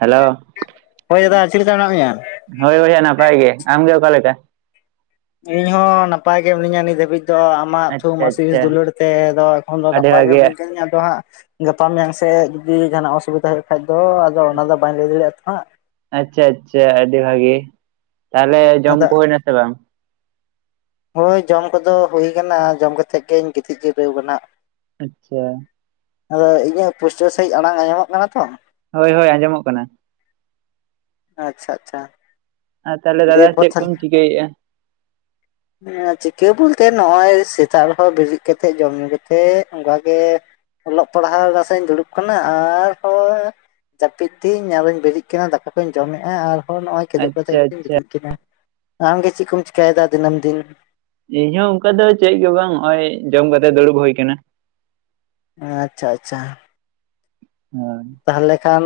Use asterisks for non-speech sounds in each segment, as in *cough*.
Hello ᱦᱚᱭ ᱫᱟᱫᱟ ᱪᱮᱫ ᱞᱮᱠᱟ ᱢᱮᱱᱟᱜ ᱢᱮᱭᱟ ᱦᱳᱭ ᱵᱚᱭᱦᱟ ᱱᱟᱯᱟᱭ ᱜᱮ ᱟᱢᱜᱮ ᱚᱠᱟ ᱞᱮᱠᱟ ᱤᱧ ᱦᱚᱸ ᱱᱟᱯᱟᱭ ᱜᱮ ᱢᱤᱱᱟᱹᱧᱟ ᱱᱤᱛ ᱫᱷᱟᱹᱵᱤᱡ ᱛᱚ ᱟᱢᱟᱜ ᱛᱷᱩᱢ ᱟᱪᱪᱷᱟ ᱟᱥᱤᱥ ᱟᱪᱪᱷᱟ ᱫᱩᱞᱟᱹᱲ ᱛᱮᱫᱚ ᱮᱠᱷᱚᱱ ᱫᱚ ᱟᱹᱰᱤ ᱱᱟᱯᱟᱭ ᱜᱮ ᱵᱷᱟᱜᱮ ᱢᱤᱱᱟᱹᱧ ᱠᱟᱹᱫᱤᱧᱟ ᱟᱫᱚ ᱦᱟᱸᱜ ᱜᱟᱯᱟ ᱢᱮᱭᱟᱝ ᱥᱮᱫ ᱡᱩᱫᱤ ᱡᱟᱦᱟᱱᱟᱜ ᱚᱥᱩᱵᱤᱫᱟ ᱦᱩᱭᱩᱜ ᱠᱷᱟᱡ ᱫᱚ ᱟᱫᱚ ᱚᱱᱟ ᱫᱚ ᱵᱟᱹᱧ ᱞᱟᱹᱭ ᱫᱟᱲᱮᱭᱟᱜᱼᱟ ᱛᱚ ᱦᱟᱸᱜ ᱟᱪᱪᱷᱟ ᱟᱪᱪᱷᱟ ᱟᱹᱰᱤ ᱵᱷᱟᱜᱮ ᱛᱟᱦᱚᱞᱮ ᱡᱚᱢ ᱟᱫᱚ ᱠᱚ ᱦᱩᱭ ᱱᱟᱥᱮ ᱵᱟᱝ ᱦᱳᱭ ᱡᱚᱢ ᱠᱚᱫᱚ ᱦᱩᱭ ᱠᱟᱱᱟ ᱡᱚᱢ ᱠᱟᱛᱮᱫ ᱜᱤᱧ ᱜᱤᱛᱤᱡ ᱡᱤᱨᱟᱹᱣ ᱠᱟᱱᱟ ᱟᱪᱪᱷᱟ ᱟᱫᱚ ᱤᱧᱟᱹᱜ ᱯᱩᱥᱴᱟᱹᱣ ᱥᱟᱺᱦᱤᱡ ᱟᱲᱟᱝ ᱟᱸᱡᱚᱢᱚᱜ ᱠᱟᱱᱟ ᱛᱚ ᱦᱳᱭ ᱦᱳᱭ ᱟᱸᱡᱚᱢᱚᱜ ᱠᱟᱱᱟ ᱟᱪᱪᱷᱟ ᱟᱪᱪᱷᱟ ᱟᱨ ᱛᱟᱦᱚᱞᱮ ᱫᱟᱫᱟ ᱫᱤᱭᱮᱯᱚᱨ ᱪᱮᱫ ᱛᱟᱦᱞᱮ ᱠᱚᱢ ᱪᱤᱠᱟᱹᱭᱮᱫᱼᱟ ᱪᱤᱠᱟᱹ ᱵᱚᱞᱛᱮ ᱱᱚᱜᱼᱚᱭ ᱥᱮᱛᱟᱜ ᱨᱮᱦᱚᱸ ᱵᱮᱨᱮᱫ ᱠᱟᱛᱮᱜ ᱡᱚᱢ ᱧᱩ ᱠᱟᱛᱮᱜ ᱚᱱᱠᱟᱜᱮ ᱚᱞᱚᱜ ᱯᱟᱲᱦᱟᱣ ᱱᱟᱥᱮᱧ ᱫᱩᱲᱩᱵ ᱠᱟᱱᱟ ᱟᱨᱦᱚᱸ ᱡᱟᱹᱯᱤᱫ ᱛᱤᱧ ᱟᱨᱚᱧ ᱵᱮᱨᱮᱫ ᱠᱟᱱᱟ ᱫᱟᱠᱟ ᱠᱚᱧ ᱡᱚᱢᱮᱫᱼᱟ ᱟᱨ ᱦᱚᱸ ᱱᱚᱜᱼᱚᱭ ᱠᱮᱫᱚᱜ ᱟᱪᱪᱷᱟ ᱠᱟᱛᱮᱫ ᱤᱧ ᱟᱪᱪᱷᱟ ᱜᱤᱛᱤᱡ ᱠᱟᱱᱟ ᱟᱢᱜᱮ ᱪᱮᱫ ᱠᱚᱢ ᱪᱤᱠᱟᱭᱫᱟ ᱫᱤᱱᱟᱹᱢ ᱫᱤᱱ ᱤᱧᱦᱚᱸ ᱚᱱᱠᱟ ᱫᱚ ᱪᱮᱫ ᱜᱮ ᱵᱟᱝ ᱱᱚᱜᱼᱚᱭ ᱡᱚᱢ ᱠᱟᱛᱮᱜ ᱫᱩᱲᱩᱵ ᱦᱩᱭ ᱟᱠᱟᱱᱟ ᱟᱪᱪᱷᱟ ᱟᱪᱪᱷᱟ ᱦᱳᱭ ᱛᱟᱦᱚᱞᱮ ᱠᱷᱟᱱ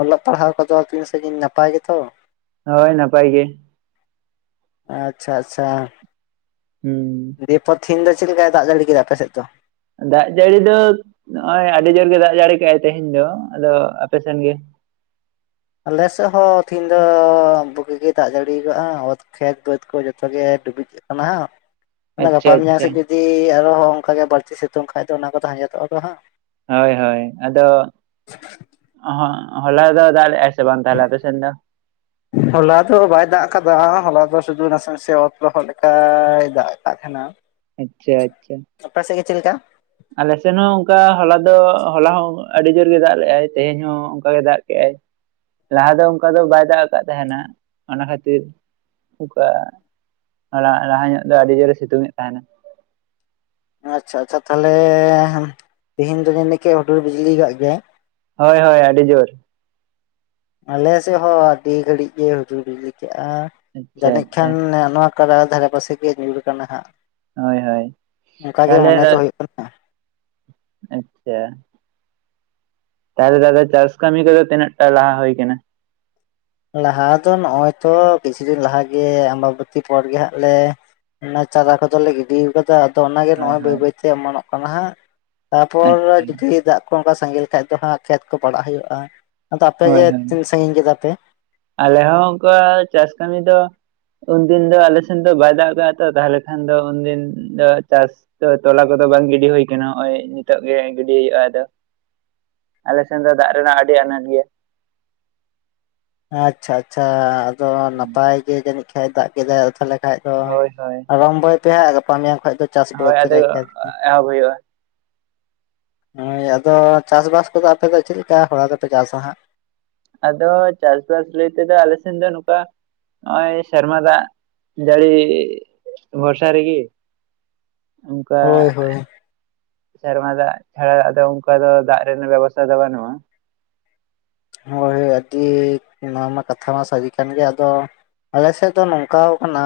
ᱚᱞᱚᱜ ᱯᱟᱲᱦᱟᱣ ᱠᱚᱫᱚ ᱛᱤᱱ ᱥᱟᱺᱜᱤᱧ ᱱᱟᱯᱟᱭ ᱜᱮᱛᱚ ᱦᱳᱭ ᱱᱟᱯᱟᱭ ᱜᱮ ᱟᱪᱪᱷᱟ ᱟᱪᱪᱷᱟ ᱦᱮᱸ ᱛᱮᱦᱤᱱ ᱫᱚ ᱪᱮᱫ ᱞᱮᱠᱟᱭ ᱫᱟᱜ ᱡᱟᱲᱤ ᱠᱮᱫᱟ ᱟᱯᱮ ᱥᱮᱫ ᱫᱚ ᱫᱟᱜ ᱡᱟᱹᱲᱤ ᱫᱚ ᱱᱚᱜ-ᱚᱭ ᱟᱹᱰᱤ ᱡᱳᱨ ᱜᱮ ᱫᱟᱜ ᱡᱟᱹᱲᱤ ᱠᱮᱜ-ᱟᱭ ᱛᱮᱦᱮᱧ ᱫᱚ ᱟᱫᱚ ᱟᱯᱮ ᱥᱮᱱ ᱜᱮ ᱟᱞᱮ ᱥᱮᱫ ᱦᱚᱸ ᱛᱮᱦᱤᱧ ᱫᱚ ᱵᱩᱜᱤ ᱜᱮ ᱫᱟᱜ ᱡᱟᱹᱲᱤᱭᱟᱠᱟᱜ-ᱟ ᱚᱭ ᱠᱷᱮᱛ ᱵᱟᱹᱫᱽ ᱠᱚ ᱡᱚᱛᱚᱜᱮ ᱰᱩᱵᱩᱡ ᱟᱠᱟᱱᱟ ᱚᱱᱟ ᱜᱟᱯᱟ ᱟᱪᱪᱷᱟ ᱢᱮᱭᱟᱝ ᱟᱪᱪᱷᱟ ᱥᱮᱫ ᱡᱩᱫᱤ ᱟᱨᱦᱚᱸ ᱚᱱᱠᱟᱜᱮ ᱵᱟᱹᱲᱛᱤ ᱥᱤᱛᱩᱝ ᱠᱷᱟᱡ ᱫᱚ ᱚᱱᱟ ᱠᱚᱫᱚ ᱟᱸᱡᱮᱫᱚᱜ-ᱟ ᱦᱟᱸᱜ ᱦᱳᱭ ᱦᱳᱭ ᱟᱫᱚ ᱦᱚᱞᱟ ᱫᱚᱭ ᱫᱟᱜ ᱞᱮᱭᱟᱭ ᱦᱚᱞᱟ ᱫᱚ ᱵᱟᱭ ᱫᱟᱜ ᱠᱟᱫᱟ ᱦᱚᱞᱟ ᱫᱚ ᱥᱩᱫᱷᱩ ᱱᱟᱥᱮ ᱱᱟᱥᱮ ᱚᱛ ᱞᱚᱦᱚᱜ ᱞᱮᱠᱟᱭ ᱫᱟᱜ ᱟᱠᱟᱫ ᱛᱟᱦᱮᱸᱱᱟ ᱟᱪᱪᱷᱟ ᱟᱪᱪᱷᱟ ᱪᱮᱫ ᱞᱮᱠᱟ ᱟᱞᱮ ᱥᱮᱱ ᱦᱚᱸ ᱚᱱᱠᱟ ᱦᱚᱞᱟ ᱫᱚ ᱦᱚᱞᱟ ᱦᱚᱸ ᱟᱹᱰᱤ ᱡᱳᱨ ᱜᱮ ᱫᱟᱜ ᱞᱮᱦ-ᱟᱭ ᱛᱮᱦᱮᱧ ᱦᱚᱸ ᱚᱱᱠᱟ ᱜᱮ ᱫᱟᱜ ᱠᱮᱜᱟᱭ ᱞᱟᱦᱟ ᱫᱚ ᱚᱱᱠᱟ ᱫᱚ ᱵᱟᱭ ᱫᱟᱜ ᱟᱠᱟᱫ ᱛᱟᱦᱮᱱᱟ ᱚᱱᱟ ᱠᱷᱟᱹᱛᱤᱨ ᱚᱱᱠᱟ ᱞᱟᱦᱟ ᱧᱚᱜ ᱫᱚ ᱟᱹᱰᱤ ᱡᱳᱨ-ᱮ ᱥᱤᱛᱩᱝ ᱮ ᱛᱟᱦᱮᱱᱟ ᱟᱪᱪᱷᱟ ᱟᱪᱪᱷᱟ ᱛᱟᱦᱚᱞᱮ ᱛᱮᱦᱤᱧ ᱫᱚ ᱡᱟᱹᱱᱤᱡ ᱠᱤ ᱦᱩᱰᱩᱨ ᱵᱤᱡᱽᱞᱤ ᱠᱟᱜ ᱜᱮᱭᱟᱭ ᱦᱳᱭ ᱦᱳᱭ ᱟᱹᱰᱤ ᱡᱳᱨ ᱟᱞᱮ ᱥᱮᱫ ᱦᱚᱸ ᱟᱹᱰᱤ ᱜᱷᱟᱹᱲᱤᱡ ᱜᱮ ᱦᱩᱰᱩᱨ ᱵᱤᱡᱽᱞᱤ ᱠᱟᱜ-ᱟ ᱟᱪᱪᱷᱟ ᱡᱟᱹᱱᱤᱡ ᱟᱪᱪᱷᱟ ᱠᱷᱟᱱ ᱱᱚᱣᱟ ᱚᱠᱟ ᱫᱷᱟᱨᱮ ᱯᱟᱥᱮ ᱜᱮ ᱧᱩᱨ ᱠᱟᱱᱟ ᱦᱟᱸᱜ ᱦᱳᱭ ᱦᱳᱭ ᱚᱱᱠᱟ ᱜᱮ ᱛᱟᱦᱚᱞᱮ ᱢᱚᱱᱮ ᱫᱟ ᱫᱚ ᱦᱩᱭᱩᱜ ᱠᱟᱱᱟ ᱟᱪᱪᱷᱟ ᱛᱟᱦᱚᱞᱮ ᱫᱟᱫᱟ ᱪᱟᱥ ᱠᱟᱹᱢᱤ ᱠᱚᱫᱚ ᱛᱤᱱᱟᱹᱜ ᱴᱟ ᱞᱟᱦᱟ ᱦᱩᱭ ᱟᱠᱟᱱᱟ ᱞᱟᱦᱟ ᱫᱚ ᱱᱚᱜ-ᱚᱭ ᱛᱚ ᱠᱤᱪᱷᱩ ᱫᱤᱱ ᱞᱟᱦᱟ ᱜᱮ ᱟᱢᱵᱟᱵᱚᱹᱛᱤ ᱯᱚᱨ ᱜᱮ ᱦᱟᱸᱜ ᱞᱮ ᱚᱱᱟ ᱪᱟᱨᱟ ᱠᱚᱫᱚᱞᱮ ᱜᱤᱰᱤ ᱟᱠᱟᱫᱟ ᱛᱚ ᱚᱱᱟᱜᱮ ᱦᱳᱭ ᱱᱚᱜ-ᱚᱭ ᱵᱟᱹᱭ ᱦᱳᱭ ᱵᱟᱹᱭᱛᱮ ᱚᱢᱚᱱᱚᱜ ᱠᱟᱱᱟ ᱦᱟᱸᱜ ᱛᱟᱨᱯᱚᱨ ᱟᱪᱪᱷᱟ ᱡᱩᱫᱤ ᱫᱟᱜ ᱠᱚ ᱚᱱᱠᱟ ᱥᱟᱸᱜᱮ ᱞᱮᱠᱷᱟᱡ ᱫᱚ ᱦᱟᱸᱜ ᱠᱷᱮᱛ ᱠᱚ ᱯᱟᱲᱟᱜ ᱦᱩᱭᱩᱜ-ᱟ ᱟᱫᱚ ᱦᱳᱭ ᱟᱯᱮᱜᱮ ᱦᱳᱭ ᱛᱤᱱ ᱥᱟᱺᱜᱤᱧ ᱠᱮᱫᱟ ᱯᱮ ᱟᱞᱮ ᱦᱚᱸ ᱚᱱᱠᱟ ᱪᱟᱥ ᱠᱟᱹᱢᱤ ᱫᱚ ᱩᱱᱫᱤᱱ ᱫᱚ ᱟᱞᱮᱥᱮᱱ ᱫᱚ ᱵᱟᱭ ᱫᱟᱜ ᱠᱟᱜ-ᱟ ᱛᱚ ᱛᱟᱦᱚᱞᱮ ᱠᱷᱟᱱ ᱫᱚ ᱩᱱᱫᱤᱱ ᱫᱚ ᱪᱟᱥ ᱛᱚᱞᱟ ᱠᱚᱫᱚ ᱵᱟᱝ ᱜᱤᱰᱤ ᱦᱩᱭ ᱟᱠᱟᱱᱟ ᱱᱚᱜ-ᱚᱭ ᱱᱤᱛᱚᱜ ᱜᱮ ᱜᱤᱰᱤ ᱦᱩᱭᱩᱜ-ᱟ ᱟᱫᱚ ᱟᱞᱮ ᱥᱮᱱ ᱫᱚ ᱫᱟᱜ ᱨᱮᱱᱟᱜ ᱟᱹᱰᱤ ᱟᱱᱟᱴ ᱜᱮᱭᱟ ᱟᱪᱪᱷᱟ ᱟᱪᱪᱷᱟ ᱟᱫᱚ ᱱᱟᱯᱟᱭ ᱜᱮ ᱡᱟᱹᱱᱤᱡ ᱠᱷᱟᱱ ᱫᱟᱜ ᱠᱮᱫᱟᱭ ᱟᱫᱚ ᱛᱟᱦᱚᱞᱮ ᱵᱟᱠᱷᱟᱡ ᱫᱚ ᱦᱳᱭ ᱦᱳᱭ ᱟᱨᱚᱢᱵᱚᱭ ᱯᱮ ᱦᱟᱸᱜ ᱜᱟᱯᱟ ᱢᱮᱭᱟᱝ ᱠᱷᱚᱡ ᱫᱚ ᱪᱟᱥ ᱦᱳᱭ ᱵᱟᱹᱫᱽ ᱟᱫᱚ ᱨᱮ ᱮᱦᱚᱵ ᱦᱩᱭᱩᱜᱼᱟ ᱦᱳᱭ ᱟᱫᱚ ᱪᱟᱥ-ᱵᱟᱥ ᱠᱚᱫᱚ ᱟᱯᱮ ᱫᱚ ᱪᱮᱫ ᱞᱮᱠᱟ ᱦᱚᱨᱟ ᱫᱚᱯᱮ ᱪᱟᱥ-ᱟ ᱦᱟᱸᱜ ᱟᱫᱚ ᱪᱟᱥᱵᱟᱥ ᱞᱟᱹᱭ ᱛᱮᱫᱚ ᱟᱞᱮ ᱥᱮᱱ ᱫᱚ ᱱᱚᱝᱠᱟ ᱱᱚᱜ-ᱚᱭ ᱥᱮᱨᱢᱟ ᱫᱟᱜ ᱡᱟᱹᱲᱤ ᱵᱷᱚᱨᱥᱟ ᱨᱮᱜᱤ ᱚᱱᱠᱟ ᱦᱳᱭ ᱦᱳᱭ ᱥᱮᱨᱢᱟ ᱫᱟᱜ ᱪᱷᱟᱲᱟ ᱫᱚ ᱚᱱᱠᱟ ᱫᱚ ᱫᱟᱜ ᱨᱮᱱᱟᱜ ᱵᱮᱵᱚᱥᱛᱷᱟ ᱫᱚ ᱵᱟᱹᱱᱩᱜ-ᱟ ᱦᱳᱭ ᱦᱳᱭ ᱟᱹᱰᱤ ᱱᱚᱣᱟ ᱢᱟ ᱠᱟᱛᱷᱟ ᱢᱟ ᱥᱟᱹᱨᱤ ᱠᱟᱱ ᱜᱮ ᱟᱫᱚ ᱟᱞᱮ ᱥᱮᱫ ᱫᱚ ᱱᱚᱝᱠᱟᱣ ᱠᱟᱱᱟ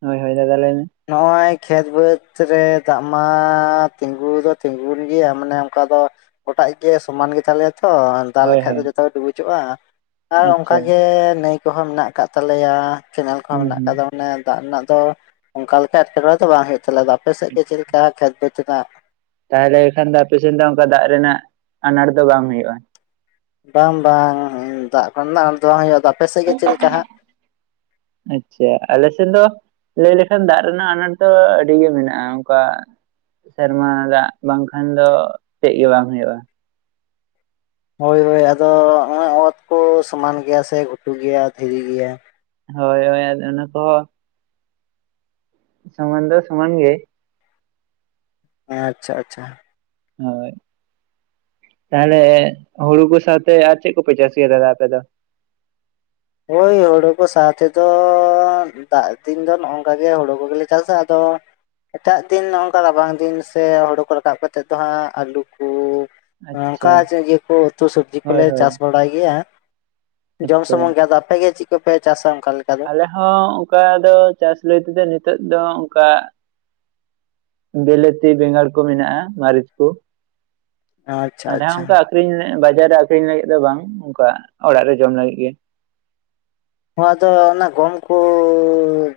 ᱦᱳᱭ ᱦᱳᱭ ᱫᱟᱫᱟ ᱞᱟᱹᱭ ᱢᱮ ᱱᱚᱜᱼᱚᱭ ᱠᱷᱮᱛ ᱵᱟᱹᱫᱽ ᱨᱮ ᱫᱟᱜ ᱢᱟ ᱛᱤᱸᱜᱩ ᱫᱚ ᱛᱤᱸᱜᱩᱱ ᱜᱮᱭᱟ ᱢᱟᱱᱮ ᱚᱱᱠᱟ ᱫᱚ ᱜᱚᱴᱟ ᱜᱮ ᱥᱚᱢᱟᱱ ᱜᱮ ᱛᱟᱞᱮᱭᱟ ᱛᱚ ᱫᱟᱜ ᱦᱳᱭ ᱞᱮᱠᱷᱟᱡ ᱫᱚ ᱦᱳᱭ ᱡᱚᱛᱚ ᱜᱮ ᱰᱩᱵᱩᱡᱚᱜ-ᱟ ᱟᱨ ᱟᱪᱪᱷᱟ ᱚᱱᱠᱟᱜᱮ ᱱᱟᱹᱭ ᱠᱚᱦᱚᱸ ᱢᱮᱱᱟᱜ ᱟᱠᱟᱫ ᱛᱟᱞᱮᱭᱟ ᱪᱮᱱᱮᱞ ᱠᱚᱦᱚᱸ ᱦᱩᱸ ᱢᱮᱱᱟᱜ ᱦᱩᱸ ᱟᱠᱟᱫᱟ ᱢᱟᱱᱮ ᱫᱟᱜ ᱨᱮᱱᱟᱜ ᱫᱚ ᱚᱱᱠᱟ ᱞᱮᱠᱟ ᱮᱴᱠᱮᱴᱚᱬᱮ ᱫᱚ ᱵᱟᱝ ᱦᱩᱭᱩᱜ ᱛᱟᱞᱮᱭᱟ ᱟᱯᱮ ᱥᱮᱫ ᱜᱮ ᱪᱮᱫ ᱞᱮᱠᱟ ᱠᱷᱮᱛ ᱵᱟᱹᱛ ᱨᱮᱱᱟᱜ ᱛᱟᱦᱚᱞᱮ ᱠᱷᱟᱱ ᱫᱚ ᱟᱯᱮ ᱥᱮᱱ ᱫᱚ ᱚᱱᱠᱟ ᱫᱟᱜ ᱨᱮᱱᱟᱜ ᱟᱱᱟᱴ ᱫᱚ ᱵᱟᱝ ᱦᱩᱭᱩᱜᱼᱟ ᱵᱟᱝ ᱵᱟᱝ ᱫᱟᱜ ᱠᱚᱨᱮᱱᱟᱜ ᱫᱚ ᱟᱱᱟᱴ ᱫᱚ ᱵᱟᱝ ᱦᱩᱭᱩᱜᱼᱟ ᱟᱫᱚ ᱟᱯᱮ ᱥᱮᱫ ᱜᱮ ᱪᱮᱫ ᱞᱮᱠᱟ ᱦᱟᱸᱜ ᱟᱪᱪᱷᱟ ᱟᱞᱮᱥᱮᱫ ᱫᱚ ᱞᱟᱹᱭ ᱞᱮᱠᱷᱟᱱ ᱫᱟᱜ ᱨᱮᱱᱟᱜ ᱟᱱᱟᱴ ᱫᱚ ᱟᱹᱰᱤ ᱜᱮ ᱢᱮᱱᱟᱜᱼᱟ ᱚᱱᱠᱟ ᱥᱮᱨᱢᱟ ᱫᱟᱜ ᱵᱟᱝᱠᱷᱟᱱ ᱫᱚ ᱪᱮᱫ ᱜᱮ ᱵᱟᱝ ᱦᱩᱭᱩᱜᱼᱟ ᱦᱳᱭ ᱦᱳᱭ ᱟᱫᱚᱜ ᱚᱛ ᱠᱚ ᱥᱚᱢᱟᱱ ᱜᱮᱭᱟ ᱥᱮ ᱜᱷᱩᱴᱩ ᱜᱮᱭᱟ ᱫᱷᱤᱨᱤ ᱜᱮᱭᱟ ᱦᱳᱭ ᱦᱳᱭ ᱟᱫᱚ ᱚᱱᱟ ᱠᱚᱦᱚᱸ ᱥᱚᱢᱟᱱ ᱫᱚ ᱥᱚᱢᱟᱱ ᱜᱮ ᱟᱪᱪᱷᱟ ᱟᱪᱪᱷᱟ ᱦᱳᱭ ᱛᱟᱦᱚᱞᱮ ᱦᱩᱲᱩ ᱠᱚ ᱥᱟᱶᱛᱮ ᱟᱨ ᱪᱮᱫ ᱠᱚᱯᱮ ᱪᱟᱥ ᱜᱮᱭᱟ ᱫᱟᱫᱟ ᱟᱯᱮ ᱫᱚ ᱦᱳᱭ ᱦᱩᱲᱩ ᱠᱚ ᱥᱟᱶ ᱛᱮᱫᱚ ᱫᱟᱜ ᱫᱤᱱ ᱫᱚ ᱱᱚᱜᱠᱟ ᱜᱮ ᱦᱩᱲᱩ ᱠᱚᱜᱮᱞᱮ ᱪᱟᱥᱟ ᱟᱫᱚ ᱮᱴᱟᱜ ᱫᱤᱱ ᱱᱚᱝᱠᱟ ᱨᱟᱵᱟᱝ ᱫᱤᱱ ᱥᱮ ᱦᱳᱲᱳ ᱠᱚ ᱨᱟᱠᱟᱵ ᱠᱟᱛᱮᱫ ᱫᱚ ᱦᱟᱸᱜ ᱟᱹᱞᱩ ᱠᱚ ᱚᱱᱠᱟ ᱟᱪᱪᱷᱟ ᱤᱭᱟᱹ ᱠᱚ ᱩᱛᱩ ᱥᱚᱵᱡᱤ ᱦᱳᱭ ᱠᱚᱞᱮ ᱦᱳᱭ ᱪᱟᱥ ᱵᱟᱲᱟᱭ ᱜᱮᱭᱟ ᱡᱚᱢ ᱟᱪᱪᱷᱟ ᱥᱩᱢᱩᱝ ᱜᱮ ᱟᱫᱚ ᱟᱯᱮᱜᱮ ᱪᱤᱫ ᱠᱚᱯᱮ ᱪᱟᱥᱟ ᱚᱱᱠᱟ ᱞᱮᱠᱟ ᱫᱚ? ᱟᱞᱮ ᱦᱚᱸ ᱚᱱᱠᱟ ᱫᱚ ᱪᱟᱥ ᱞᱟᱹᱭ ᱛᱮᱫᱚ ᱱᱤᱛᱚᱜ ᱫᱚ ᱚᱝᱠᱟ ᱵᱤᱞᱟᱹᱛᱤ ᱵᱮᱸᱜᱟᱲ ᱠᱚ ᱢᱮᱱᱟᱜᱼᱟ ᱢᱟᱹᱨᱤᱪ ᱠᱚ ᱟᱪᱪᱷᱟ ᱟᱞᱮ ᱦᱚᱸ ᱟᱪᱪᱷᱟ ᱚᱱᱠᱟ ᱟᱠᱷᱨᱤᱧ ᱵᱟᱡᱟᱨ ᱨᱮ ᱟᱠᱷᱨᱤᱧ ᱞᱟᱹᱜᱤᱫ ᱫᱚ ᱵᱟᱝ ᱚᱱᱠᱟ ᱚᱲᱟᱜ ᱨᱮ ᱡᱚᱢ ᱞᱟᱹᱜᱤᱫ ᱜᱮ ᱱᱚᱣᱟᱫᱚ ᱚᱱᱟ ᱜᱚᱢ ᱠᱚ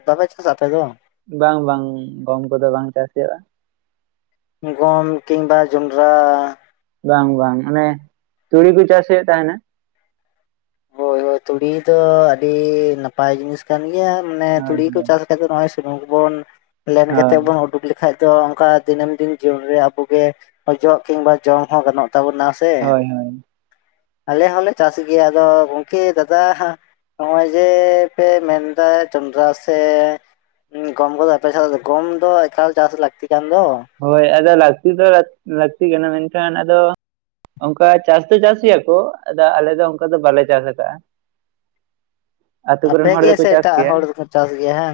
ᱵᱟᱯᱮ ᱪᱟᱥᱟ ᱟᱯᱮ ᱫᱚ ᱵᱟᱝ ᱵᱟᱝ ᱜᱚᱢ ᱠᱚᱫᱚ ᱵᱟᱝ ᱪᱟᱹᱥ ᱦᱩᱭᱩᱜ ᱟ ᱜᱚᱢ ᱠᱤᱝᱵᱟ ᱡᱚᱱᱰᱨᱟ ᱵᱟᱝ ᱵᱟᱝ ᱚᱱᱮ ᱛᱩᱲᱤ ᱠᱚ ᱪᱟᱹᱥ ᱦᱩᱭᱩᱜ ᱛᱟᱦᱮᱱᱟ ᱦᱳᱭ ᱦᱳᱭ ᱛᱩᱲᱤ ᱫᱚ ᱟᱹᱰᱤ ᱱᱟᱯᱟᱭ ᱡᱤᱱᱤᱥ ᱠᱟᱱ ᱜᱮᱭᱟ ᱢᱟᱱᱮ ᱦᱳᱭ ᱛᱩᱲᱤ ᱠᱚ ᱦᱳᱭ ᱪᱟᱥ ᱠᱟᱛᱮ ᱱᱚᱜ ᱚᱭ ᱱᱚᱣᱟ ᱠᱚ ᱵᱚᱱ ᱞᱮᱱ ᱠᱟᱛᱮᱫ ᱦᱳᱭ ᱵᱚᱱ ᱩᱰᱩᱠ ᱞᱮᱠᱷᱟᱡ ᱛᱚ ᱚᱱᱠᱟ ᱫᱤᱱᱟᱹᱢ ᱫᱤᱱ ᱡᱤᱭᱚᱱ ᱨᱮ ᱟᱵᱚᱜᱮ ᱚᱡᱚᱜ ᱠᱤᱝᱵᱟ ᱡᱚᱢ ᱦᱚᱸ ᱜᱟᱱᱚᱜ ᱛᱟᱵᱚᱱᱟ ᱥᱮ ᱦᱳᱭ ᱦᱳᱭ ᱟᱞᱮ ᱦᱚᱸᱞᱮ ᱪᱟᱥ ᱜᱮᱭᱟ ᱟᱫᱚ ᱠᱤ ᱫᱟᱫᱟ ᱱᱚᱜᱼᱚᱭ ᱡᱮ ᱯᱮ ᱢᱮᱱᱫᱟ ᱡᱚᱱᱰᱨᱟ ᱥᱮ ᱜᱚᱢ ᱠᱚᱫᱚ ᱟᱯᱮ ᱥᱮᱫ ᱜᱚᱢ ᱫᱚ ᱮᱠᱟᱞ ᱪᱟᱥ ᱞᱟᱹᱠᱛᱤ ᱠᱟᱱ ᱫᱚ ᱦᱳᱭ ᱟᱫᱚ ᱞᱟᱹᱠᱛᱤ ᱫᱚ ᱞᱟᱹᱠᱛᱤ ᱠᱟᱱᱟ ᱢᱮᱱᱠᱷᱟᱱ ᱟᱫᱚ ᱚᱱᱠᱟ ᱪᱟᱥ ᱫᱚ ᱪᱟᱥ ᱜᱮᱭᱟᱠᱚ ᱟᱫᱚ ᱟᱞᱮ ᱫᱚ ᱚᱱᱠᱟ ᱫᱚ ᱵᱟᱞᱮ ᱪᱟᱥ ᱠᱟᱜᱼᱟ ᱟᱹᱛᱳ ᱟᱯᱮ ᱠᱚᱨᱮᱱ ᱦᱚᱲ ᱜᱮ ᱫᱚᱠᱚ ᱥᱮ ᱪᱟᱥ ᱮᱴᱟᱜ ᱠᱮᱭᱟ ᱦᱚᱲ ᱫᱚᱠᱚ ᱪᱟᱥ ᱜᱮᱭᱟ ᱦᱟᱝ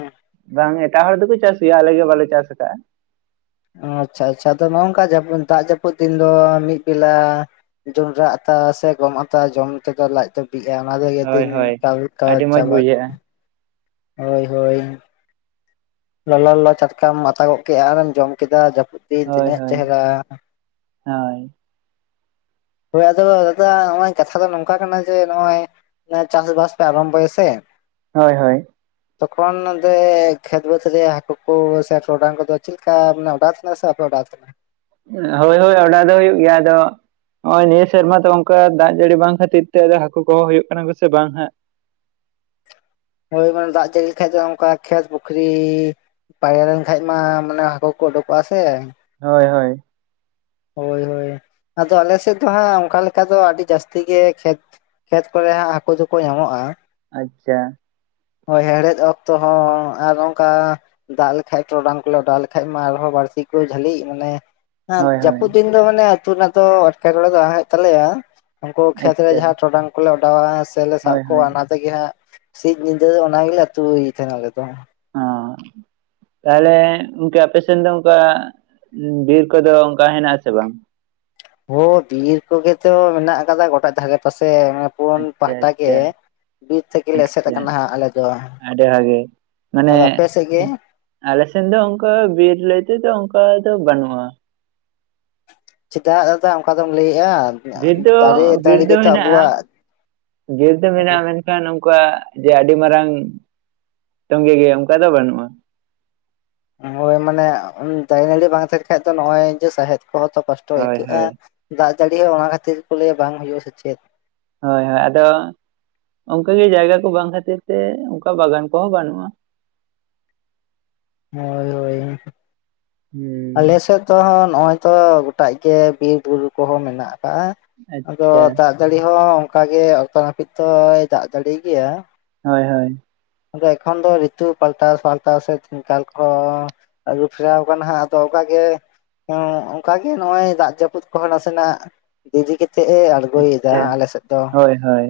ᱵᱟᱝ ᱮᱴᱟᱜ ᱦᱚᱲ ᱫᱚᱠᱚ ᱪᱟᱥ ᱜᱮᱭᱟ ᱟᱞᱮ ᱜᱮ ᱵᱟᱞᱮ ᱪᱟᱥ ᱠᱟᱜ-ᱟ ᱚ ᱟᱪᱪᱷᱟ ᱟᱪᱪᱷᱟ ᱟᱫᱚ ᱱᱚᱜ ᱱᱚᱝᱠᱟ ᱡᱟᱹᱯᱩᱫ ᱫᱟᱜ ᱡᱟᱹᱯᱩᱫ ᱫᱤᱱ ᱫᱚ ᱢᱤᱫ ᱵᱮᱞᱟ ᱡᱚᱸᱰᱨᱟ ᱟᱛᱟ ᱥᱮ ᱜᱚᱢ ᱟᱛᱟ ᱡᱚᱢ ᱛᱮᱫᱚ ᱞᱟᱡ ᱫᱚ ᱵᱤᱜᱼᱟ ᱚᱱᱟ ᱛᱮᱜᱮ ᱦᱳᱭ ᱫᱤᱱ ᱦᱳᱭ ᱠᱟᱞ ᱠᱟ ᱟᱹᱰᱤ ᱢᱚᱸᱡᱽ ᱪᱟᱵᱟ ᱵᱩᱡᱷᱟᱹᱜᱼᱟ ᱤᱫᱤᱜ ᱟ ᱦᱳᱭ ᱦᱳᱭ ᱞᱚᱞᱚ ᱞᱚᱞᱚ ᱪᱟᱴᱠᱟᱢ ᱟᱛᱟ ᱜᱚᱫ ᱠᱮᱫᱼᱟ ᱟᱨᱮᱢ ᱡᱚᱢ ᱠᱮᱫᱟ ᱫᱤᱱ ᱦᱳᱭ ᱛᱤᱱᱟᱹᱜ ᱦᱳᱭ ᱪᱮᱦᱨᱟ ᱦᱳᱭ ᱦᱳᱭ ᱟᱫᱚ ᱫᱟᱫᱟ ᱱᱚᱜᱼᱚᱭ ᱠᱟᱛᱷᱟ ᱫᱚ ᱱᱚᱝᱠᱟ ᱠᱟᱱᱟ ᱡᱮ ᱱᱚᱜᱼᱚᱭ ᱪᱟᱥᱵᱟᱥ ᱯᱮ ᱟᱨᱚᱢᱵᱷᱚᱭᱟᱥᱮ ᱦᱳᱭ ᱦᱳᱭ ᱛᱚᱠᱷᱚᱱ ᱱᱚᱸᱰᱮ ᱠᱷᱮᱛ ᱵᱟᱹᱫᱽ ᱨᱮ ᱦᱟᱹᱠᱩ ᱠᱚ ᱥᱮ ᱴᱚᱨᱚᱰᱟᱝ ᱠᱚᱫᱚ ᱪᱮᱫ ᱠᱟ ᱢᱟᱱᱮ ᱚᱰᱟᱣ ᱛᱟᱦᱮᱱᱟ ᱥᱮ ᱵᱟᱯᱮ ᱚᱰᱟᱣ ᱛᱟᱦᱮᱱᱟ ᱦᱳᱭ ᱦᱳᱭ ᱚᱰᱟᱣ ᱫᱚ ᱦᱩᱭᱩᱜ ᱜᱮᱭᱟ ᱟᱫᱚ ᱱᱚᱜᱼᱚᱭ ᱱᱤᱭᱟᱹ ᱥᱮᱨᱢᱟ ᱫᱚ ᱚᱱᱠᱟ ᱫᱟᱜ ᱡᱟᱹᱲᱤ ᱵᱟᱝ ᱠᱷᱟᱹᱛᱤᱨ ᱛᱮ ᱦᱟᱹᱠᱩ ᱠᱚᱦᱚᱸ ᱦᱩᱭᱩᱜ ᱠᱟᱱᱟ ᱠᱚ ᱥᱮ ᱵᱟᱝ ᱦᱟᱜ ᱦᱳᱭ ᱢᱟᱱᱮ ᱫᱟᱜ ᱡᱟᱹᱲᱤ ᱞᱮᱠᱷᱟᱡ ᱫᱚ ᱚᱱᱠᱟ ᱠᱷᱮᱛ ᱯᱩᱠᱷᱩᱨᱤ ᱯᱟᱭᱨᱟ ᱞᱮᱱᱠᱷᱟᱱᱡ ᱢᱟ ᱢᱟᱱᱮ ᱦᱟᱹᱠᱩ ᱠᱚ ᱩᱰᱩᱠᱚᱜᱼᱟ ᱥᱮ ᱦᱳᱭ ᱦᱳᱭ ᱦᱳᱭ ᱦᱳᱭ ᱟᱫᱚ ᱟᱞᱮ ᱥᱮᱫ ᱫᱚ ᱦᱟᱸᱜ ᱚᱱᱠᱟ ᱞᱮᱠᱟ ᱫᱚ ᱟᱹᱰᱤ ᱡᱟᱹᱥᱛᱤ ᱜᱮ ᱠᱷᱮᱛ ᱠᱷᱮᱛ ᱠᱚᱨᱮ ᱦᱟᱸᱜ ᱦᱟᱹᱠᱩ ᱫᱚᱠᱚ ᱧᱟᱢᱚᱜᱼᱟ ᱟᱪᱪᱷᱟ ᱦᱳᱭ ᱦᱮᱲᱦᱮᱫ ᱚᱠᱛᱚ ᱦᱚᱸ ᱟᱨ ᱚᱱᱠᱟ ᱫᱟᱜ ᱞᱮᱠᱷᱟᱡ ᱴᱚᱨᱚᱰᱟᱝ ᱠᱚᱞᱮ ᱚᱰᱟᱣ ᱞᱮᱠᱷᱟᱡ ᱢᱟ ᱟᱨᱦᱚᱸ ᱵᱟᱝ ᱯᱟᱹᱥᱤ ᱠᱚ ᱡᱟᱹᱞᱤᱜ ᱢᱟᱱᱮ ᱦᱮᱸ ᱦᱳᱭ ᱦᱳᱭ ᱡᱟᱹᱯᱩᱫ ᱫᱤᱱ ᱫᱚ ᱢᱟᱱᱮ ᱟᱹᱛᱩ ᱨᱮᱱᱟᱜ ᱫᱚ ᱮᱴᱠᱮᱴᱚᱬᱮ ᱫᱚ ᱟ ᱦᱩᱭᱩᱜ ᱛᱟᱞᱮᱭᱟ ᱩᱱᱠᱩ ᱠᱷᱮᱛᱨᱮ ᱟᱪᱪᱷᱟ ᱡᱟᱦᱟᱸ ᱴᱚᱨᱚᱰᱟᱝ ᱠᱚᱞᱮ ᱚᱰᱟᱣᱟ ᱥᱮᱞᱮ ᱥᱟᱵ ᱦᱳᱭ ᱠᱚᱣᱟ ᱦᱳᱭ ᱚᱱᱟ ᱛᱮᱜᱮ ᱦᱟᱸᱜ ᱥᱤᱧ ᱧᱤᱫᱟᱹ ᱫᱚ ᱚᱱᱟ ᱜᱮᱞᱮ ᱟᱹᱛᱩᱮᱫ ᱛᱟᱦᱮᱱ *unintelligible* ᱟᱞᱮ ᱫᱚ ᱚ ᱛᱟᱦᱚᱞᱮ ᱜᱚᱝᱠᱮ ᱟᱯᱮ ᱥᱮᱱ ᱫᱚ ᱚᱱᱠᱟ ᱵᱤᱨ ᱠᱚᱫᱚ ᱚᱱᱠᱟ ᱦᱮᱱᱟᱜ ᱟᱥᱮ ᱵᱟᱝ ᱦᱳ ᱵᱤᱨ ᱠᱚᱜᱮ ᱛᱚ ᱢᱮᱱᱟᱜ ᱠᱟᱫᱟ ᱜᱚᱴᱟ ᱫᱷᱟᱨᱮ ᱯᱟᱥᱮ ᱥᱮ ᱯᱩᱱ ᱟᱪᱪᱷᱟ ᱯᱟᱦᱴᱟ ᱜᱮ ᱟᱪᱪᱷᱟ ᱵᱤᱨ ᱛᱮᱜᱮ ᱞᱮ ᱮᱥᱮᱫ ᱟᱪᱪᱷᱟ ᱠᱟᱱᱟ ᱦᱟᱸᱜ ᱟᱞᱮ ᱫᱚ ᱟᱹᱰᱤ ᱵᱷᱟᱜᱮ ᱢᱟᱱᱮ ᱟᱫᱚ ᱟᱯᱮ ᱥᱮᱫ ᱜᱮ ᱟᱞᱮᱥᱮᱱ ᱫᱚ ᱚᱱᱠᱟ ᱵᱤᱨ ᱞᱟᱹᱭ ᱛᱮᱫᱚ ᱚᱱᱠᱟ ᱫᱚ ᱵᱟᱹᱱᱩᱜ ᱚ *unintelligible* ᱪᱮᱫᱟᱜ ᱫᱟᱫᱟ ᱚᱱᱠᱟ ᱫᱚᱢ ᱞᱟᱹᱭᱮᱫ ᱵᱤᱨ ᱫᱚ ᱵᱤᱨ ᱫᱚ ᱢᱮᱱᱟᱜᱼᱟ ᱟᱵᱚᱣᱟᱜ ᱵᱤᱨ ᱫᱚ ᱢᱮᱱᱟᱜᱼᱟ ᱢᱮᱱᱠᱷᱟᱱ ᱣᱟᱜ ᱡᱮ ᱟᱹᱰᱤ ᱢᱟᱨᱟᱝ ᱛᱚᱸᱜᱮ ᱜᱮ ᱚᱱᱠᱟ ᱫᱚ ᱵᱟᱹᱱᱩᱜᱼᱟ ᱦᱳᱭ ᱢᱟᱱᱮ ᱫᱟᱨᱮᱼ ᱱᱟᱹᱲᱤ ᱵᱟᱝ ᱛᱟᱦᱮᱱ ᱠᱷᱟᱡ ᱫᱚ ᱱᱚᱜᱼᱚᱭ ᱡᱮ ᱥᱟᱦᱮᱫ ᱠᱚᱛᱚ ᱠᱚᱥᱴᱚ ᱦᱳᱭ ᱟᱹᱭᱠᱟᱹᱜᱼᱟ ᱦᱳᱭ ᱫᱟᱜ ᱡᱟᱹᱲᱤ ᱦᱚᱸ ᱚᱱᱟ ᱠᱷᱟᱹᱛᱤᱨ ᱠᱚ ᱞᱟᱹᱭᱟ ᱵᱟᱝ ᱦᱩᱭᱩᱜᱼᱟ ᱥᱮ ᱪᱮᱫ ᱦᱳᱭ ᱦᱳᱭ ᱟᱫᱚ ᱚᱱᱠᱟᱜᱮ ᱡᱟᱭᱜᱟ ᱠᱚ ᱵᱟᱝ ᱠᱷᱟᱹᱛᱤᱨ ᱛᱮ ᱚᱱᱠᱟ ᱵᱟᱜᱟᱱ ᱠᱚᱦᱚᱸ ᱵᱟᱹᱱᱩᱜᱼᱟ ᱦᱳᱭ ᱦᱳᱭ ᱟᱞᱮ ᱦᱩᱸ ᱥᱮᱫ ᱫᱚ *inaudible* ᱱᱚᱜᱼᱚᱭ ᱛᱚ ᱜᱚᱴᱟᱜ ᱜᱮ ᱵᱤᱨ ᱵᱩᱨᱩ ᱠᱚᱦᱚᱸ ᱢᱮᱱᱟᱜ ᱠᱟᱜᱼᱟ ᱟᱫᱚ ᱟᱪᱪᱷᱟ ᱫᱟᱜ ᱡᱟᱹᱲᱤ ᱦᱚᱸ ᱚᱱᱠᱟ ᱜᱮ ᱚᱠᱛᱚ ᱱᱟᱹᱯᱤᱛ ᱦᱚᱭ ᱫᱟᱜ ᱫᱟᱲᱤ ᱜᱮᱭᱟ ᱦᱳᱭ ᱦᱳᱭ ᱮᱠᱷᱚᱱ ᱫᱚ ᱨᱤᱛᱩ ᱯᱟᱞᱴᱟ ᱯᱟᱞᱴᱟᱣ ᱥᱮ ᱠᱟᱞ ᱠᱚ ᱟᱹᱜᱩᱯᱷᱮᱨᱟᱣ ᱠᱟᱱᱟ ᱦᱟᱸᱜ ᱟᱫᱚ ᱚᱱᱠᱟ ᱜᱮ ᱳ ᱚᱱᱠᱟᱜᱮ ᱱᱚᱜᱼᱚᱭ ᱫᱟᱜ ᱡᱟᱹᱯᱩᱫ ᱠᱚᱦᱚᱸ ᱱᱟᱥᱮᱱᱟᱜ ᱫᱤᱨᱤ ᱠᱟᱛᱮ ᱟᱪᱪᱷᱟ ᱦᱳᱭ ᱦᱳᱭ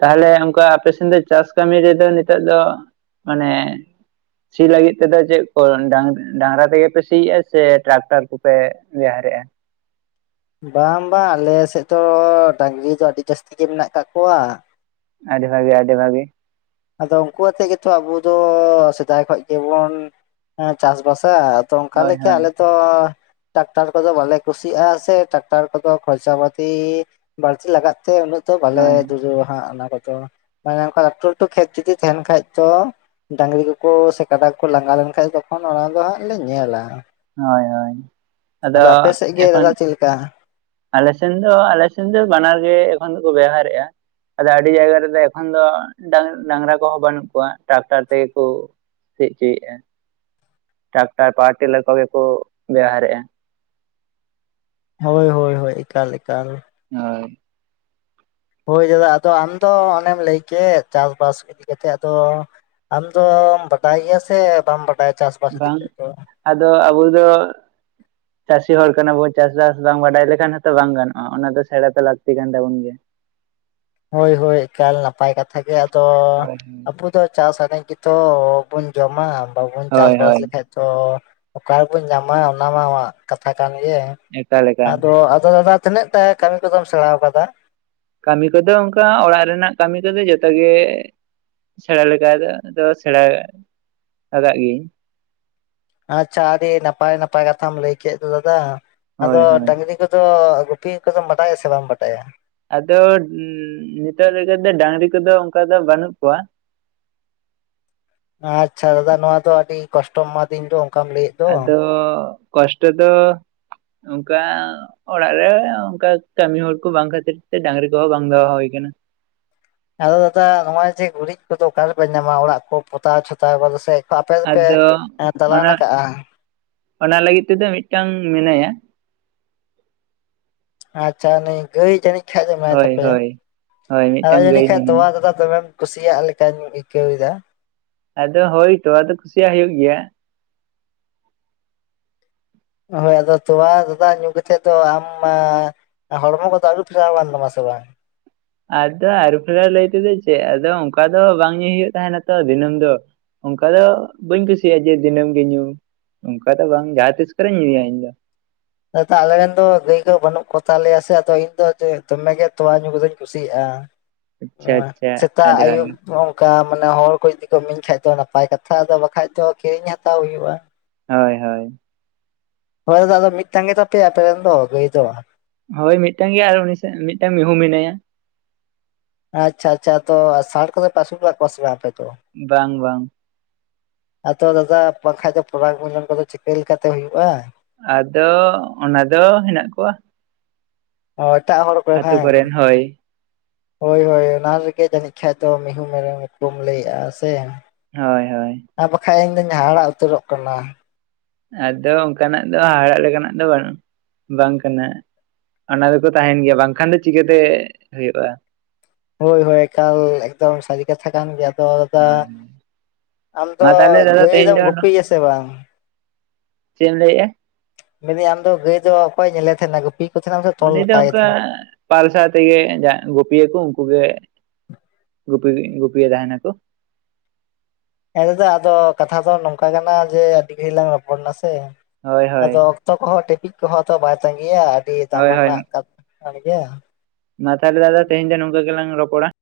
ᱛᱟᱦᱚᱞᱮ ᱚᱱᱠᱟ ᱟᱯᱮ ᱥᱮᱱ ᱫᱚ ᱪᱟᱥ ᱠᱟᱹᱢᱤ ᱨᱮᱫᱚ ᱱᱤᱛᱚᱜ ᱫᱚ ᱢᱟᱱᱮ ᱥᱤ ᱞᱟᱹᱜᱤᱫ ᱛᱮᱫᱚ ᱪᱮᱫ ᱠᱚ ᱰᱟᱝ ᱰᱟᱝᱨᱟ ᱛᱮᱜᱮ ᱯᱮ ᱥᱤᱭ ᱟ ᱥᱮ ᱴᱨᱟᱠᱴᱟᱨ ᱠᱚᱯᱮ ᱵᱮ *inaudible* ᱫ *unintelligible* ᱵᱟᱝ ᱵᱟᱝ ᱟᱞᱮ ᱥᱮᱫ ᱫᱚ ᱰᱟᱝᱨᱤ ᱫᱚ ᱟᱹᱰᱤ ᱡᱟᱹᱥᱛᱤ ᱜᱮ ᱢᱮᱱᱟᱜ ᱠᱟᱜ ᱠᱚᱣᱟ ᱟᱹᱰᱤ ᱵᱷᱟᱜᱮ ᱟᱹᱰᱤ ᱵᱷᱟᱜᱮ ᱟᱫᱚ ᱩᱱᱠᱩ ᱟᱛᱮᱜ ᱜᱮᱛᱚ ᱟᱵᱚ ᱫᱚ ᱥᱮᱫᱟᱭ ᱠᱷᱚᱡ ᱜᱮᱵᱚᱱ ᱪᱟᱥᱵᱟᱥ ᱟ ᱟᱫᱚ ᱚᱱᱠᱟ ᱦᱳᱭ ᱞᱮᱠᱟ ᱦᱳᱭ ᱟᱞᱮ ᱛᱚ ᱴᱟᱠᱴᱟᱨ ᱠᱚᱫᱚ ᱵᱟᱞᱮ ᱠᱩᱥᱤᱭᱟᱜᱼᱟ ᱥᱮ ᱴᱟᱠᱴᱟᱨ ᱠᱚᱫᱚ ᱠᱷᱚᱨᱪᱟ ᱯᱟᱟᱹᱛᱤ ᱵᱟᱹᱲᱛᱤ ᱞᱟᱜᱟᱜ ᱛᱮ ᱩᱱᱟᱹᱜ ᱛᱚ ᱵᱟᱞᱮ ᱦᱳᱭ ᱫᱩᱲᱟᱹᱣᱟ ᱦᱟᱸᱜ ᱚᱱᱟ ᱠᱚᱫᱚ ᱢᱟᱱᱮ ᱚᱸᱠᱟ ᱞᱟᱹᱴᱩ ᱞᱟᱹᱴᱩ ᱠᱷᱮᱛ ᱡᱩᱫᱤ ᱛᱟᱦᱮᱱ ᱠᱷᱟᱡ ᱛᱚ ᱰᱟᱝᱨᱤ ᱠᱚᱠᱚ ᱥᱮ ᱠᱟᱰᱟ ᱠᱚ ᱞᱟᱸᱜᱟ ᱞᱮᱱᱠᱷᱟᱱᱡ ᱛᱚᱠᱷᱚᱱ ᱚᱱᱟ ᱫᱚ ᱦᱟᱸᱜ ᱞᱮ ᱧᱮᱞᱟ ᱦᱳᱭ ᱦᱳᱭ ᱟᱫᱚ ᱟᱯᱮ ᱥᱮᱫ ᱜᱮ ᱮᱠᱷᱚᱱ ᱫᱟᱫᱟ ᱪᱮᱫ ᱞᱮᱠᱟ? ᱟᱞᱮ ᱥᱮᱱ ᱫᱚ ᱟᱞᱮ ᱥᱮᱱ ᱫᱚ ᱵᱟᱱᱟᱨ ᱜᱮ ᱮᱠᱷᱚᱱ ᱫᱚᱠᱚ ᱵᱮᱣᱦᱟᱨᱮᱫᱼᱟ ᱟᱫᱚ ᱟᱹᱰᱤ ᱡᱟᱭᱜᱟ ᱨᱮᱫᱚ ᱮᱠᱷᱚᱱ ᱫᱚ ᱰᱟᱝ ᱰᱟᱝᱨᱟ ᱠᱚᱦᱚᱸ ᱵᱟᱹᱱᱩᱜ ᱠᱚᱣᱟ ᱴᱨᱟᱠᱴᱟᱨ ᱛᱮᱜᱮ ᱠᱚ ᱥᱤᱫ ᱦᱚᱪᱚᱭᱼᱟ ᱴᱨᱟᱠᱴᱟᱨ ᱯᱟᱣᱟᱨ ᱴᱤᱞᱟᱹᱨ ᱠᱚᱜᱮᱠᱚ ᱵᱮᱣᱦᱟᱨᱮᱫᱼᱟ ᱦᱳᱭ ᱦᱳᱭ ᱦᱳᱭ ᱮᱠᱟᱞ ᱮᱠᱟᱞ ᱟᱨ ᱦᱳᱭ ᱫᱟᱫᱟ ᱟᱫᱚ ᱟᱢᱫᱚ ᱚᱱᱮᱢ ᱞᱟᱹᱭ ᱠᱮᱫ ᱪᱟᱥᱵᱟᱥ ᱤᱫᱤ ᱠᱟ ᱠᱟᱛᱮᱫ ᱟᱫᱚ ᱟᱢ ᱫᱚᱼᱢ ᱵᱟᱰᱟᱭ ᱜᱮᱭᱟ ᱥᱮ ᱵᱟᱢ ᱵᱟᱰᱟᱭ ᱵᱟᱝ ᱟᱫᱚ ᱟᱵᱚ ᱫᱚ ᱪᱟᱹᱥᱤ ᱦᱚᱲ ᱠᱟᱱᱟ ᱵᱚᱱ ᱪᱟᱥᱵᱟᱥ ᱵᱟᱝ ᱵᱟᱰᱟᱭ ᱞᱮᱠᱷᱟᱱ ᱦᱚᱸᱛᱚ ᱵᱟᱝ ᱜᱟᱱᱚᱜᱼᱟ ᱚᱱᱟ ᱫᱚ ᱥᱮᱬᱟ ᱛᱮ ᱞᱟᱹᱠᱛᱤ ᱠᱟᱱ ᱛᱟᱵᱚᱱ ᱜᱮᱭᱟ ᱦᱳᱭ ᱦᱳᱭ ᱮᱠᱟᱞ ᱱᱟᱯᱟᱭ ᱠᱟᱛᱷᱟ ᱜᱮ ᱟᱫᱚ ᱦᱳᱭ ᱦᱳᱭ ᱟᱵᱚ ᱫᱚ ᱪᱟᱥ ᱟᱹᱫᱧ *unintelligible* ᱜᱮᱛᱚ ᱵᱚᱱ ᱡᱚᱢᱟ ᱵᱟᱵᱚᱱ ᱪᱟᱥ ᱦᱳᱭ ᱵᱟᱥ ᱦᱳᱭ ᱞᱮᱠᱷᱟᱡ ᱛᱚ ᱚᱠᱟᱨᱮᱵᱚᱱ ᱧᱟᱢᱟ ᱚᱱᱟ ᱢᱟ ᱠᱟᱛᱷᱟ ᱠᱟᱱ ᱜᱮ ᱮᱠᱟᱞ ᱮᱠᱟᱞ ᱟᱫᱚ ᱟᱫᱚ ᱫᱟᱫᱟ ᱛᱤᱱᱟᱹᱜ ᱴᱟᱭ ᱠᱟᱹᱢᱤ ᱠᱚᱫᱚᱢ ᱥᱮᱬᱟ ᱟᱠᱟᱫᱟ ᱠᱟᱹᱢᱤ ᱠᱚᱫᱚ ᱚᱱᱠᱟ ᱚᱲᱟᱜ ᱨᱮᱱᱟᱜ ᱠᱟᱹᱢᱤ ᱠᱚᱫᱚ ᱡᱚᱛᱚᱜᱮ ᱥᱮᱬᱟ ᱞᱮᱠᱟ ᱫᱚ ᱥᱮᱬᱟ ᱟᱠᱟᱫ ᱜᱤᱭᱟᱹᱧ ᱾ ᱟᱪᱪᱷᱟ ᱟᱹᱰᱤ ᱱᱟᱯᱟᱭ ᱱᱟᱯᱟᱭ ᱠᱟᱛᱷᱟᱢ ᱞᱟᱹᱭ ᱠᱮᱫ ᱫᱚ ᱫᱟᱫᱟ ᱦᱳᱭ ᱟᱫᱚ ᱦᱳᱭ ᱰᱟᱹᱟᱝᱨᱤ ᱠᱚᱫᱚ ᱜᱩᱯᱤ ᱠᱚᱫᱚᱢ ᱵᱟᱰᱟᱭᱟ ᱥᱮ ᱵᱟᱢ ᱵᱟᱰᱟᱭᱟ ᱾ ᱟᱫᱚ ᱱᱤᱛᱚᱜ ᱫᱚ ᱰᱟᱝᱨᱤ ᱠᱚᱫᱚ ᱚᱱᱠᱟ ᱫᱚ ᱵᱟᱹᱱᱩᱜ ᱠᱚᱣᱟ ᱾ ᱟᱪᱪᱷᱟ ᱫᱟᱫᱟ ᱱᱚᱣᱟ ᱫᱚ ᱟᱹᱰᱤ ᱠᱚᱥᱴᱚ ᱢᱟ ᱫᱤᱱ ᱫᱚ ᱾ ᱟᱫᱚ ᱠᱚᱥᱴᱚ ᱫᱚ ᱚᱱᱠᱟ ᱚᱲᱟᱜ ᱨᱮ ᱚᱱᱠᱟ ᱠᱟᱹᱢᱤ ᱦᱚᱲ ᱠᱚ ᱵᱟᱝ ᱠᱷᱟᱹᱛᱤᱨ ᱛᱮ ᱰᱟᱝᱨᱤ ᱠᱚᱦᱚᱸ ᱵᱟᱝ ᱫᱚᱦ ᱦᱩᱭ ᱠᱟᱱᱟ ᱾ ᱟᱫᱚ ᱫᱟᱫᱟ ᱱᱚᱜᱼᱚᱭ ᱡᱮ ᱜᱩᱨᱤᱡ ᱠᱚᱫᱚ ᱚᱠᱟ ᱨᱮᱯᱮ ᱧᱟᱢᱟ ᱚᱲᱟᱜ ᱠᱚ ᱯᱚᱛᱟᱣ ᱪᱷᱚᱛᱟᱣ ᱵᱟᱫᱚ ᱥᱮᱫ? ᱟᱫᱚ ᱚᱱᱟ ᱚᱱᱟ ᱞᱟᱹᱜᱤᱫ ᱛᱮᱫᱚ ᱢᱤᱫᱴᱟᱝ ᱢᱮᱱᱟᱭᱟ ᱾ ᱟᱪᱪᱷᱟ ᱱᱤ ᱜᱟᱹᱭ ᱡᱟᱹᱱᱤᱡ ᱠᱷᱟᱱᱡ ᱮᱢᱟᱭ ᱦᱳᱭ ᱛᱟᱯᱮᱭᱟ ᱦᱳᱭ ᱦᱳᱭ ᱟᱨ ᱢᱤᱫᱴᱟᱝ ᱜᱟᱹᱭ ᱡᱟᱹᱱᱤᱡ ᱠᱷᱟᱡ ᱢᱮᱱᱟᱭᱟ ᱛᱚᱣᱟ ᱫᱟ ᱫᱚᱢᱮᱢ ᱠᱩᱥᱤᱭᱟᱜ ᱞᱮᱠᱟᱧ ᱟᱹᱭᱠᱟᱹᱣ ᱮᱫᱟ ᱟᱫᱚ ᱦᱳᱭᱛᱚ ᱟᱫᱚ ᱠᱩᱥᱤᱭᱟᱜ ᱦᱩᱭᱩᱜ ᱜᱮᱭᱟ ᱾ ᱦᱳᱭ ᱟᱫᱚ ᱛᱚᱣᱟ ᱫᱟᱫᱟ ᱧᱩ ᱠᱟᱛᱮᱫ ᱫᱚ ᱢᱟ ᱦᱚᱲᱢᱚ ᱠᱚᱫᱚ ᱟᱹᱨᱩ ᱯᱷᱮᱨᱟᱣ ᱟᱠᱟᱱ ᱛᱟᱢᱟ ᱥᱮ ᱵᱟᱝ? ᱟᱫᱚ ᱟᱨᱩ ᱯᱷᱮᱨᱟ ᱞᱟᱹᱭ ᱛᱮᱫᱚ ᱪᱮᱫ ᱟᱫᱚ ᱚᱱᱠᱟ ᱫᱚ ᱵᱟᱝ ᱧᱩᱭ ᱦᱩᱭᱩᱜ ᱛᱟᱦᱮᱸᱱᱟ ᱛᱚ ᱫᱤᱱᱟᱹᱢ ᱫᱚ᱾ ᱚᱱᱠᱟ ᱫᱚ ᱵᱟᱹᱧ ᱠᱩᱥᱤᱭᱟᱜᱼᱟ ᱡᱮ ᱫᱤᱱᱟᱹᱢ ᱜᱮ ᱧᱩ ᱾ ᱚᱱᱠᱟ ᱫᱚ ᱵᱟᱝ ᱡᱟᱦᱟᱸ ᱛᱤᱥ ᱠᱚᱨᱮᱧ ᱧᱩᱭᱟ ᱤᱧ ᱫᱚ ᱾ ᱫᱟᱫᱟ ᱟᱞᱮᱨᱮ ᱨᱮᱱ ᱫᱚ ᱜᱟᱹᱭ ᱠᱚ ᱵᱟᱹᱱᱩᱜ ᱠᱚᱛᱟᱞᱮᱭᱟ ᱥᱮ ᱟᱫᱚ ᱤᱧᱫᱚ ᱫᱚᱢᱮᱜᱮ ᱛᱳᱣᱟ ᱧᱩ ᱠᱚᱫᱚᱧ ᱠᱩᱥᱤᱭᱟ-ᱟ ᱟᱪᱪᱷᱟ ᱠᱩᱥᱤᱭᱟᱜᱼᱟ ᱟᱪᱪᱷᱟ ᱾ ᱥᱮᱛᱟᱜ ᱟᱹᱰᱤ ᱟᱹᱭᱩᱵ ᱵᱷᱟᱜᱤ ᱦᱚᱸ ᱝᱠᱟ ᱾ ᱢᱟᱱᱮ ᱦᱚᱲ ᱠᱚ ᱡᱩᱫᱤ ᱠᱚ ᱤᱢᱟᱹᱧ ᱠᱷᱟᱡ ᱫᱚ ᱱᱟᱯᱟᱭ ᱠᱟᱛᱷᱟ ᱟᱫᱚ ᱵᱟᱠᱷᱟᱟᱱ ᱫᱚ ᱠᱤᱨᱤᱧ ᱦᱟᱛᱟᱣ ᱦᱩᱭᱩᱜᱼᱟ ᱾ ᱦᱳᱭ ᱦᱳᱭ ᱾ ᱦᱳᱭ ᱫᱟᱫᱟ ᱢᱤᱫᱴᱟᱝ ᱜᱮᱛᱟᱯᱮᱭᱟ ᱟᱯᱮ ᱨᱮᱱ ᱫᱚ ᱜᱟᱹᱭ ᱫᱚ? ᱦᱳᱭ ᱢᱤᱫᱴᱟᱝ ᱜᱮ ᱟᱨ ᱩᱱᱤ ᱢᱤᱫᱴᱟᱝ ᱢᱤᱦᱩ ᱢᱮᱱᱟᱭᱟ ᱾ ᱟᱪᱪᱷᱟ ᱟᱪᱪᱷᱟ ᱛᱚ ᱥᱟᱲ ᱠᱚ ᱫᱚ ᱯᱮ ᱟᱹᱥᱩᱞ ᱟᱠᱟᱫ ᱠᱚᱣᱟ ᱥᱮ ᱵᱟᱝ? ᱫᱚ ᱵᱟᱝ ᱵᱟᱝ ᱾ ᱟᱫᱚ ᱫᱟᱫᱟ ᱵᱟᱝ ᱠᱷᱟᱡ ᱫᱚ ᱯᱚᱨᱟᱠ ᱨᱱᱡᱚᱱ ᱠᱚᱫᱚ ᱪᱤᱠᱟᱹ ᱞᱮᱠᱟᱛᱮ ᱦᱩᱭᱩᱜᱼᱟ? ᱟᱫᱚ ᱚᱱᱟ ᱫᱚ ᱦᱮᱱᱟᱜ ᱠᱚᱣᱟ ᱾ ᱚ ᱮᱴᱟᱜ ᱦᱚᱲ ᱠᱚᱨᱮ ᱵᱟᱝ ᱦᱳᱭ ᱾ ᱦᱳᱭ ᱦᱳᱭ ᱚᱱᱟ ᱨᱮᱜᱮ ᱡᱟᱹᱱᱤᱡ ᱠᱷᱟᱱ ᱫᱚ ᱢᱤᱦᱩ ᱢᱮᱨᱚᱢ ᱠᱚᱢ ᱞᱟᱹᱭᱮᱜᱼᱟ ᱥᱮ ᱾ ᱦᱳᱭ ᱦᱳᱭ ᱾ ᱤᱧ ᱫᱩᱧ ᱦᱟᱦᱟᱲᱟ ᱩᱛᱟᱹᱨᱚᱜ ᱠᱟᱱᱟ ᱾ ᱟᱫᱚ ᱚᱱᱠᱟᱱᱟᱜ ᱫᱚ ᱦᱟᱦᱟᱲᱟᱜ ᱞᱮᱠᱟᱱᱟᱜ ᱫᱚ ᱵᱟᱝ ᱵᱟᱝ ᱠᱟᱱᱟ ᱾ ᱚᱱᱟ ᱫᱚᱠᱚ ᱛᱟᱦᱮᱸᱱ ᱜᱮᱭᱟ ᱵᱟᱝᱠᱷᱟᱱ ᱫᱚ ᱪᱤᱠᱟᱹᱛᱮ ᱦᱩᱭᱩᱜᱼᱟ ᱾ ᱦᱳᱭ ᱦᱳᱭ ᱠᱟᱞ ᱮᱠᱫᱚᱢ ᱥᱟᱹᱨᱤ ᱠᱟᱛᱷᱟ ᱠᱟᱱ ᱜᱮᱭᱟ ᱾ ᱫᱟᱫᱟ ᱦᱳᱭ ᱟᱢ ᱫᱚ ᱢᱟ ᱛᱟᱦᱚᱞᱮ ᱫᱟᱫᱟ ᱛᱮᱦᱮᱧ ᱜᱟᱹᱭᱫᱚᱢ ᱫᱚ ᱜᱩᱯᱤᱭᱟ ᱥᱮ ᱵᱟᱝ? ᱪᱮᱫ ᱮᱢ ᱞᱟᱹᱭᱮᱜᱼᱟ? ᱢᱮᱱᱫᱟᱹᱧ ᱟᱢᱫᱚ ᱜᱟᱹᱭ ᱫᱚ ᱚᱠᱚᱭᱧ ᱧᱮᱞᱮᱫ ᱛᱟᱦᱮᱸᱱᱟ ᱜᱩᱯᱤ? ᱠᱚ ᱛᱟᱦᱮᱱᱟᱢ ᱥᱮ ᱛᱚᱞ ᱩᱱᱤ ᱫᱚ ᱠᱟᱭ ᱚᱱᱠᱟ ᱛᱟᱦᱮᱱᱟ ᱯᱟᱞᱥᱟ ᱛᱮᱜᱮ ᱡᱟᱦᱟᱸ ᱜᱩᱯᱤᱭᱟᱹ ᱠᱚ ᱩᱱᱠᱩ ᱜᱮ ᱜᱩᱯᱤ ᱜᱩᱯᱤᱭᱮ ᱛᱟᱦᱮᱸ ᱠᱚ ᱾ ᱦᱮᱸ ᱫᱟᱫᱟ ᱟᱫᱚ ᱠᱟᱛᱷᱟ ᱫᱚ ᱱᱚᱝᱠᱟ ᱠᱟᱱᱟ ᱡᱮ ᱟᱹᱰᱤ ᱜᱷᱟᱹᱲᱤᱡ ᱞᱟᱝ ᱨᱚᱯᱚᱲ ᱱᱟ ᱥᱮ ᱦᱳᱭ ᱦᱳᱭ ᱟᱫᱚ ᱚᱠᱛᱚ ᱠᱚᱦᱚᱸ ᱴᱤᱯᱤᱡ ᱠᱚᱦᱚᱸ ᱛᱚ ᱵᱟᱭ ᱛᱟᱸᱜᱤᱭᱟ ᱟᱹᱰᱤ ᱦᱳᱭ ᱦᱳᱭ ᱫᱟᱢᱟᱱᱟᱜ *unintelligible* ᱟ ᱜᱮ *unintelligible* ᱢᱟ ᱛᱟᱦᱞᱮ ᱫᱟᱫᱟ ᱛᱮᱦᱮᱧ ᱫᱚ ᱱᱤᱝᱠᱟ ᱜᱮᱞᱟᱝ ᱨᱚᱯᱚᱲᱟ ᱾